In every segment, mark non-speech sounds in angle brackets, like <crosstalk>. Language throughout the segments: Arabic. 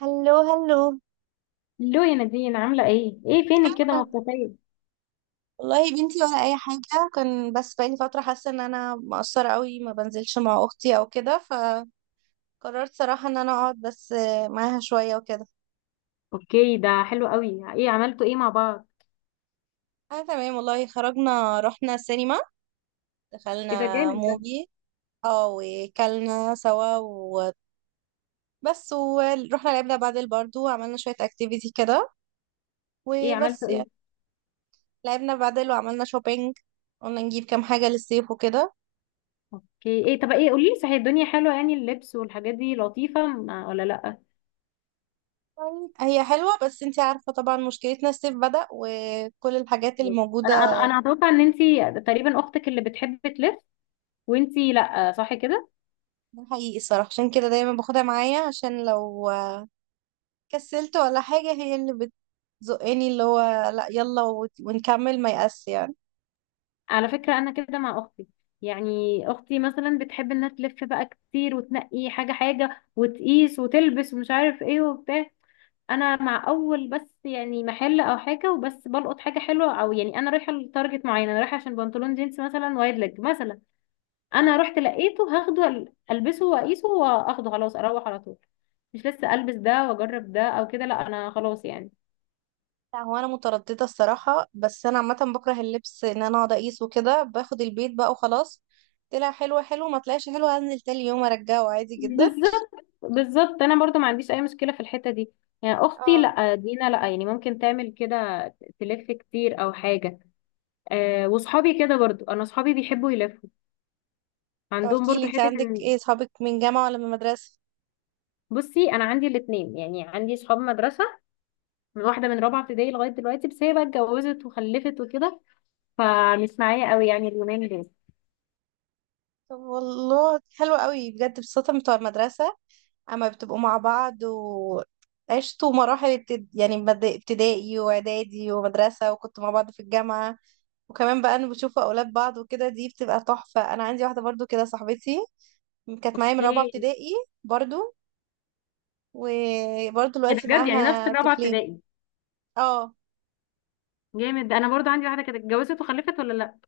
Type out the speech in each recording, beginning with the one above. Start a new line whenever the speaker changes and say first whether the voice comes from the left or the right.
right: هلو هلو.
left: لو يا نادين، عاملة ايه؟ ايه فينك كده
right: أنا
left: مختفية؟
right: والله يا بنتي ولا اي حاجه، كان بس بقالي فتره حاسه ان انا مقصره قوي، ما بنزلش مع اختي او كده فقررت صراحه ان انا اقعد بس معاها شويه وكده.
left: اوكي، ده حلو قوي. ايه عملتوا ايه مع بعض؟
right: انا تمام والله، خرجنا رحنا السينما،
left: ايه ده
right: دخلنا
left: جامد ده.
right: موفي. اه وكلنا سوا وبس، ورحنا لعبنا بادل برضو وعملنا شويه اكتيفيتي كده،
left: ايه
right: وبس
left: عملتوا ايه؟
right: يعني. لعبنا بادل وعملنا شوبينج، قلنا نجيب كام حاجه للصيف وكده.
left: اوكي. ايه، طب ايه، قوليلي صحيح، الدنيا حلوة يعني اللبس والحاجات دي لطيفة ولا لأ؟
right: هي حلوة بس انتي عارفة طبعا مشكلتنا الصيف بدأ وكل الحاجات اللي
left: انا
right: موجودة.
left: انا اتوقع ان انتي تقريبا اختك اللي بتحب تلف، وانتي لأ، صح كده؟
right: ده حقيقي الصراحة، عشان كده دايما باخدها معايا عشان لو كسلت ولا حاجة هي اللي بتزقني، اللي هو لا يلا ونكمل ما يأس يعني.
left: على فكرة انا كده مع اختي. يعني اختي مثلا بتحب انها تلف بقى كتير وتنقي حاجة حاجة وتقيس وتلبس ومش عارف ايه وبتاع. انا مع اول بس، يعني محل او حاجه وبس بلقط حاجه حلوه، او يعني انا رايحه لتارجت معين، انا رايحه عشان بنطلون جينز مثلا، وايد ليج مثلا. انا رحت
right: <laughs>
left: لقيته هاخده، البسه واقيسه واخده خلاص اروح على طول. مش لسه البس ده واجرب ده او كده، لا انا خلاص يعني.
right: لا هو انا مترددة الصراحة، بس انا عامة بكره اللبس ان انا اقعد اقيس وكده، باخد البيت بقى وخلاص. طلع حلو حلو، ما طلعش حلو هنزل تاني يوم ارجعه عادي جدا.
left: بالظبط بالظبط، انا برضو ما عنديش اي مشكله في الحته دي. يعني اختي
right: اه
left: لا، دينا لا، يعني ممكن تعمل كده، تلف كتير او حاجه. أه وصحابي كده برضو، انا صحابي بيحبوا يلفوا،
right: طب
left: عندهم
right: احكيلي
left: برضو
right: انت
left: حته.
right: عندك ايه صحابك، من جامعة ولا من مدرسة؟
left: بصي انا عندي الاثنين، يعني عندي صحاب مدرسه من واحده من رابعه ابتدائي لغايه دلوقتي، بس هي بقى اتجوزت وخلفت وكده، فمش معايا قوي يعني اليومين دول.
right: طب والله حلو قوي بجد، بصراحة بتوع المدرسة اما بتبقوا مع بعض وعشتوا مراحل يعني ابتدائي واعدادي ومدرسة، وكنتوا مع بعض في الجامعة، وكمان بقى انا بشوف اولاد بعض وكده، دي بتبقى تحفة. انا عندي واحدة برضو كده صاحبتي، كانت معايا من
left: اوكي.
right: رابعة
left: ايه
right: ابتدائي برضو، وبرضو
left: ده
right: دلوقتي
left: بجد، يعني نفس
right: معاها
left: الرابعه
right: طفلين.
left: ابتدائي.
right: اه
left: جامد. انا برضو عندي واحده كانت اتجوزت وخلفت، ولا لا.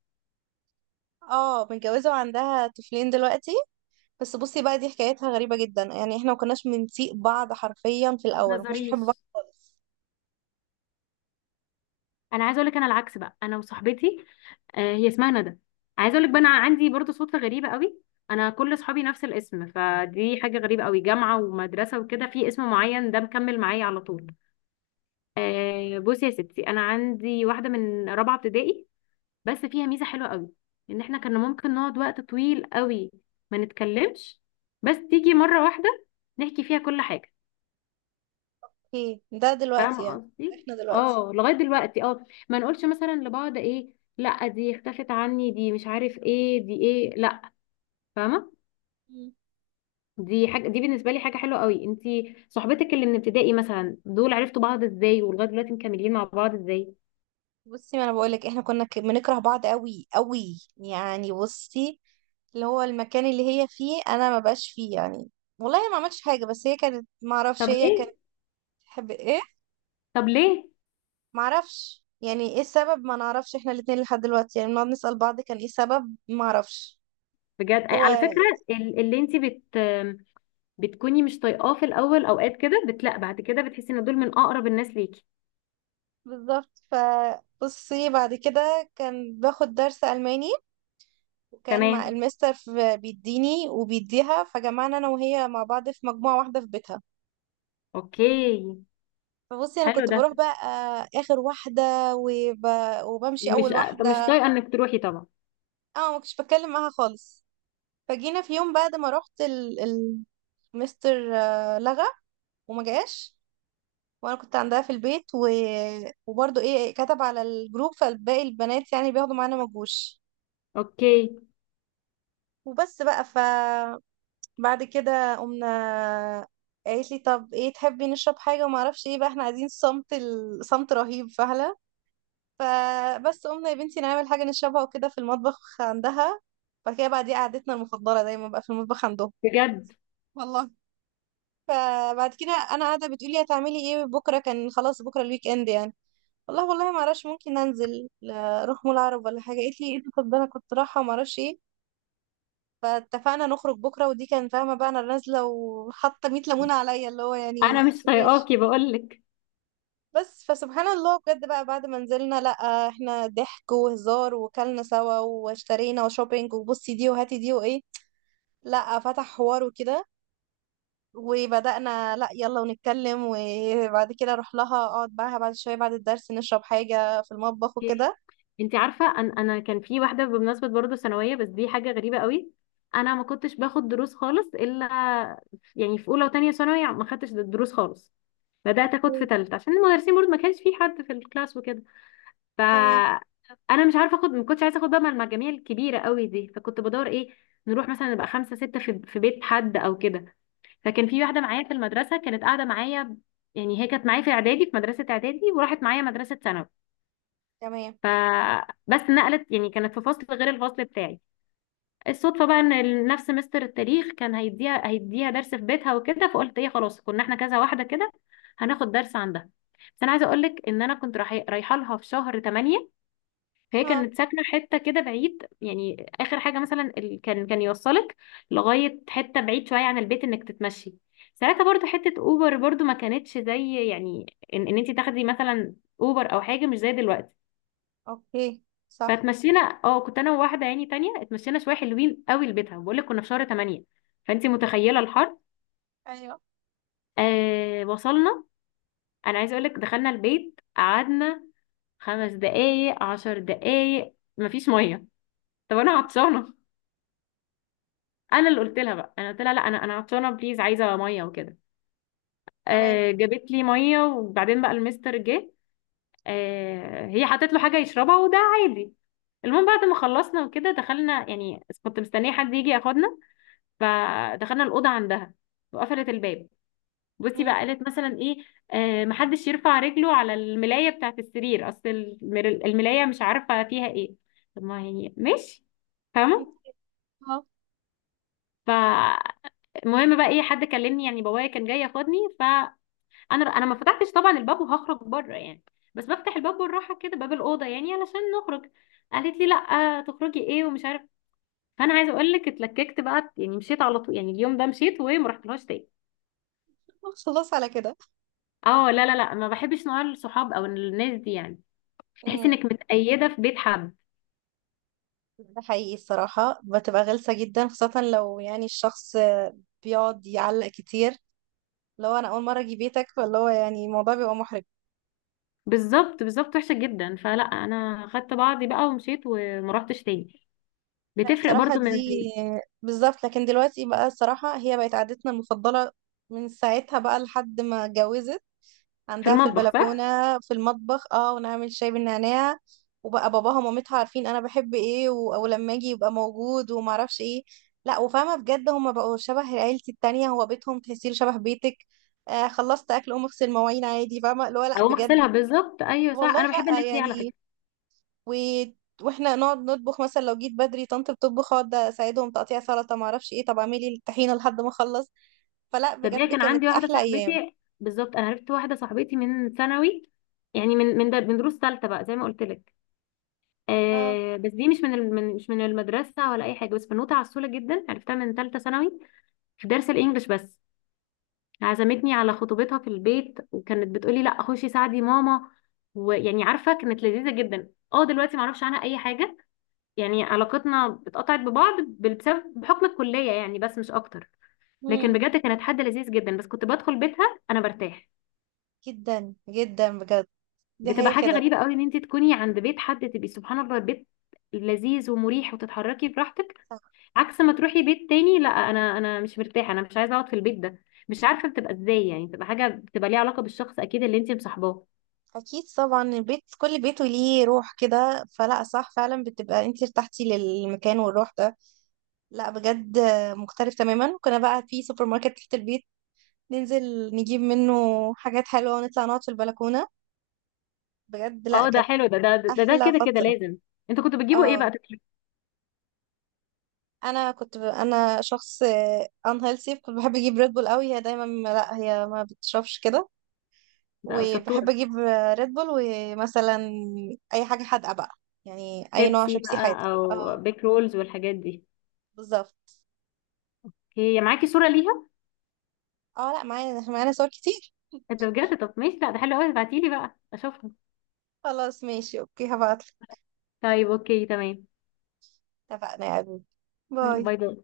right: اه متجوزة وعندها طفلين دلوقتي. بس بصي بقى، دي حكايتها غريبة جدا، يعني احنا ما كناش بنسيق بعض حرفيا، في
left: ما
right: الاول ما كناش بنحب بعض
left: تهزريش.
right: خالص.
left: انا عايزه اقول لك انا العكس بقى، انا وصاحبتي، آه هي اسمها ندى. عايزه اقول لك بقى انا عندي برضو صدفه غريبه قوي. انا كل صحابي نفس الاسم، فدي حاجه غريبه قوي، جامعه ومدرسه وكده، في اسم معين ده مكمل معايا على طول. آه بصي يا ستي، انا عندي واحده من رابعه ابتدائي، بس فيها ميزه حلوه قوي. ان احنا كنا ممكن نقعد وقت طويل قوي ما نتكلمش، بس تيجي مره واحده نحكي فيها كل حاجه.
right: ايه ده دلوقتي
left: فاهمه
right: يعني؟
left: قصدي.
right: احنا دلوقتي؟
left: اه لغايه دلوقتي، اه ما نقولش مثلا لبعض ايه، لا دي اختفت عني، دي مش عارف ايه، دي ايه، لا. فاهمه.
right: مم.
left: دي حاجه، دي بالنسبه لي حاجه حلوه قوي. انتي صحبتك اللي من ابتدائي مثلا، دول عرفتوا بعض ازاي، ولغايه دلوقتي مكملين مع بعض ازاي؟
right: بصي، ما انا بقولك احنا كنا بنكره بعض قوي قوي، يعني بصي، اللي هو المكان اللي هي فيه انا ما بقاش فيه يعني، والله ما عملتش حاجه، بس هي كانت، ما اعرفش،
left: طب
right: هي كانت
left: ليه؟
right: تحب ايه،
left: طب ليه؟
right: ما اعرفش يعني ايه السبب، ما نعرفش احنا الاتنين لحد دلوقتي، يعني بنقعد نسال بعض كان ايه السبب، ما اعرفش.
left: بجد
right: هو
left: على فكرة ال- اللي انت بت بتكوني مش طايقاه في الاول، اوقات كده بتلاقي بعد كده بتحسي ان دول من اقرب الناس ليكي.
right: بالظبط ف بصي بعد كده كان باخد درس الماني، وكان مع
left: تمام.
right: المستر بيديني وبيديها، فجمعنا انا وهي مع بعض في مجموعة واحدة في بيتها.
left: اوكي.
right: فبصي انا
left: حلو
right: كنت
left: ده.
right: بروح بقى، اخر واحدة، وب... وبمشي
left: مش
right: اول
left: مش
right: واحدة.
left: طايقة انك تروحي طبعا.
right: اه ما كنتش بتكلم معاها خالص، فجينا في يوم بعد ما رحت مستر، لغى وما جاش، وانا كنت عندها في البيت وبرضه ايه كتب على الجروب، فالباقي البنات يعني بياخدوا معانا ما جوش.
left: اوكي.
right: وبس بقى ف بعد كده قمنا، قالت لي طب ايه تحبي نشرب حاجه وما اعرفش ايه، بقى احنا عايزين صمت، صمت رهيب فهلا. فبس قمنا يا بنتي نعمل حاجه نشربها وكده في المطبخ عندها، بعد كده بقى دي قعدتنا المفضله دايما بقى في المطبخ عندهم.
left: بجد.
right: والله. فبعد كده انا قاعده بتقولي هتعملي ايه بكره، كان خلاص بكره الويك اند يعني، والله والله ما اعرفش ممكن انزل، اروح مول عرب ولا حاجه. قالت لي ايه ده، طب ده انا كنت رايحه ما اعرفش ايه، فاتفقنا نخرج بكرة، ودي كان فاهمة بقى أنا نازلة وحاطة 100 ليمونة عليا، اللي هو
left: انا
right: يعني
left: مش
right: ماشي.
left: طايقاكي بقول لك.
right: بس فسبحان الله بجد بقى، بعد ما نزلنا لأ احنا ضحك وهزار وكلنا سوا واشترينا وشوبينج، وبصي دي وهاتي دي وإيه، لأ فتح حوار وكده، وبدأنا لأ يلا ونتكلم، وبعد كده أروح لها أقعد معاها بعد شوية بعد الدرس نشرب حاجة في المطبخ وكده.
left: انت عارفة أن انا كان في واحدة بمناسبة برضه ثانوية، بس دي حاجة غريبة قوي. انا ما كنتش باخد دروس خالص، الا يعني في اولى وتانية ثانوي ما خدتش دروس خالص، بدأت اخد في
right: اوكي.
left: تالتة عشان المدرسين برضه ما كانش في حد في الكلاس وكده. ف
right: تمام
left: انا مش عارفه اخد، ما كنتش عايزه اخد بقى مع المجاميع الكبيره قوي دي، فكنت بدور ايه، نروح مثلا نبقى خمسه سته في بيت حد او كده. فكان في واحده معايا في المدرسه كانت قاعده معايا. يعني هي كانت معايا في اعدادي، في مدرسه اعدادي، وراحت معايا مدرسه ثانوي.
right: تمام.
left: فبس نقلت، يعني كانت في فصل غير الفصل بتاعي. الصدفه بقى ان نفس مستر التاريخ كان هيديها درس في بيتها وكده، فقلت ايه خلاص، كنا احنا كذا واحده كده هناخد درس عندها. بس انا عايزه اقول لك ان انا رايحه لها في شهر 8. فهي
right: ها.
left: كانت ساكنة حتة كده بعيد، يعني آخر حاجة مثلا كان يوصلك لغاية حتة بعيد شوية عن البيت إنك تتمشي. ساعتها برضو حتة أوبر برضو ما كانتش زي، يعني إن أنت تاخدي مثلا أوبر أو حاجة مش زي دلوقتي.
right: أوكي. صح.
left: فاتمشينا، اه كنت أنا وواحدة يعني تانية، اتمشينا شوية حلوين قوي لبيتها. بقول لك كنا في شهر 8 فأنت متخيلة الحر.
right: أيوه.
left: آه وصلنا. أنا عايزة أقول لك دخلنا البيت قعدنا خمس دقايق عشر دقايق مفيش مية. طب أنا عطشانة. انا اللي قلت لها بقى، انا قلت لها لا انا عطشانه بليز عايزه ميه وكده.
right: تمام.
left: آه جابت لي ميه، وبعدين بقى المستر جه. آه هي حطت له حاجه يشربها، وده عادي. المهم بعد ما خلصنا وكده دخلنا، يعني كنت مستنيه حد يجي ياخدنا. فدخلنا الاوضه عندها وقفلت الباب. بصي بقى
right: <laughs>
left: قالت مثلا ايه، آه محدش يرفع رجله على الملايه بتاعه السرير، اصل الملايه مش عارفه فيها ايه. طب ما يعني ماشي. فاهمه.
right: مم.
left: ف المهم بقى، ايه حد كلمني، يعني بابايا كان جاي ياخدني. فانا، انا ما فتحتش طبعا الباب وهخرج بره يعني، بس بفتح الباب بالراحه كده باب الاوضه يعني علشان نخرج. قالت لي لا تخرجي ايه ومش عارف. فانا عايزه اقول لك اتلككت بقى، يعني مشيت على طول، يعني اليوم ده مشيت وما رحتلهاش تاني.
right: <laughs> خلاص على كده.
left: اه لا لا لا، ما بحبش نوع الصحاب او الناس دي يعني، تحس
right: امم
left: انك متقيده في بيت حد.
right: ده حقيقي الصراحة، بتبقى غلسة جدا، خاصة لو يعني الشخص بيقعد يعلق كتير، لو أنا أول مرة أجي بيتك، فاللي هو يعني الموضوع بيبقى محرج.
left: بالظبط بالظبط وحشه جدا، فلا انا خدت بعضي بقى ومشيت وما رحتش تاني.
right: لا
left: بتفرق
right: الصراحة
left: برضو من.
right: دي بالظبط. لكن دلوقتي بقى الصراحة هي بقت عادتنا المفضلة، من ساعتها بقى لحد ما اتجوزت،
left: في
right: عندها في
left: المطبخ
right: البلكونة،
left: صح.
right: في المطبخ اه، ونعمل شاي بالنعناع، وبقى باباها ومامتها عارفين انا بحب ايه او لما اجي يبقى موجود ومعرفش ايه. لا وفاهمة بجد، هما بقوا شبه عيلتي التانية، هو بيتهم تحسيه شبه بيتك. آه خلصت اكل قوم اغسل مواعين عادي، فاهمة اللي هو، لا
left: اقوم
right: بجد.
left: اغسلها بالظبط ايوه صح،
right: والله
left: انا بحب
right: لا
left: الناس دي على
right: يعني،
left: فكره.
right: و... واحنا نقعد نطبخ، مثلا لو جيت بدري طنط بتطبخ، اقعد اساعدهم تقطيع سلطة، معرفش ايه طب اعملي الطحينة لحد ما اخلص. فلا
left: تصدقي
right: بجد
left: كان
right: كانت
left: عندي واحده
right: احلى ايام.
left: صاحبتي بالظبط، انا عرفت واحده صاحبتي من ثانوي، يعني من دروس ثالثه بقى زي ما قلت لك.
right: اه.
left: آه بس دي مش من المدرسه ولا اي حاجه، بس بنوته عسوله جدا، عرفتها من ثالثه ثانوي في درس الانجليش بس. عزمتني على خطوبتها في البيت، وكانت بتقولي لا خشي ساعدي ماما. ويعني عارفه كانت لذيذه جدا. اه دلوقتي معرفش عنها اي حاجه، يعني علاقتنا اتقطعت ببعض بسبب بحكم الكليه يعني، بس مش اكتر. لكن
right: مم.
left: بجد كانت حد لذيذ جدا، بس كنت بدخل بيتها انا برتاح.
right: جدا جدا بجد، دي
left: بتبقى
right: هي
left: حاجه
right: كده.
left: غريبه قوي ان انت تكوني عند بيت حد، تبقي سبحان الله بيت لذيذ ومريح وتتحركي براحتك.
right: صح.
left: عكس ما تروحي بيت تاني، لا انا، انا مش مرتاحه، انا مش عايزه اقعد في البيت ده، مش عارفه بتبقى ازاي. يعني بتبقى حاجه بتبقى ليها علاقه بالشخص اكيد اللي انت مصاحباه.
right: اكيد طبعا، البيت كل بيت وليه روح كده، فلا صح فعلا، بتبقى انت ارتحتي للمكان والروح ده. لا بجد مختلف تماما. كنا بقى في سوبر ماركت تحت البيت، ننزل نجيب منه حاجات حلوة ونطلع نقعد في البلكونة. بجد لا
left: اه ده
right: كانت
left: حلو ده,
right: احلى
left: كده كده
right: فترة.
left: لازم. انتوا كنتوا بتجيبوا ايه
right: اه
left: بقى تاكلوا؟
right: انا كنت انا شخص ان هيلثي، كنت بحب اجيب ريد بول قوي، هي دايما لا هي ما بتشربش كده.
left: ده
right: وبحب
left: شطوره.
right: اجيب ريد بول، ومثلا اي حاجه حادقه بقى، يعني اي نوع
left: شيبسي
right: شيبسي حادق.
left: بقى او
right: اه
left: بيك رولز والحاجات دي.
right: بالظبط.
left: هي معاكي صوره ليها؟
right: اه لا معانا معانا صور كتير.
left: انت بجد؟ طب ماشي، لا ده حلو قوي، ابعتيلي بقى اشوفها.
right: خلاص ماشي اوكي، هبعتلك.
left: طيب اوكي تمام.
right: اتفقنا يا حبيبي. باي.
left: باي باي.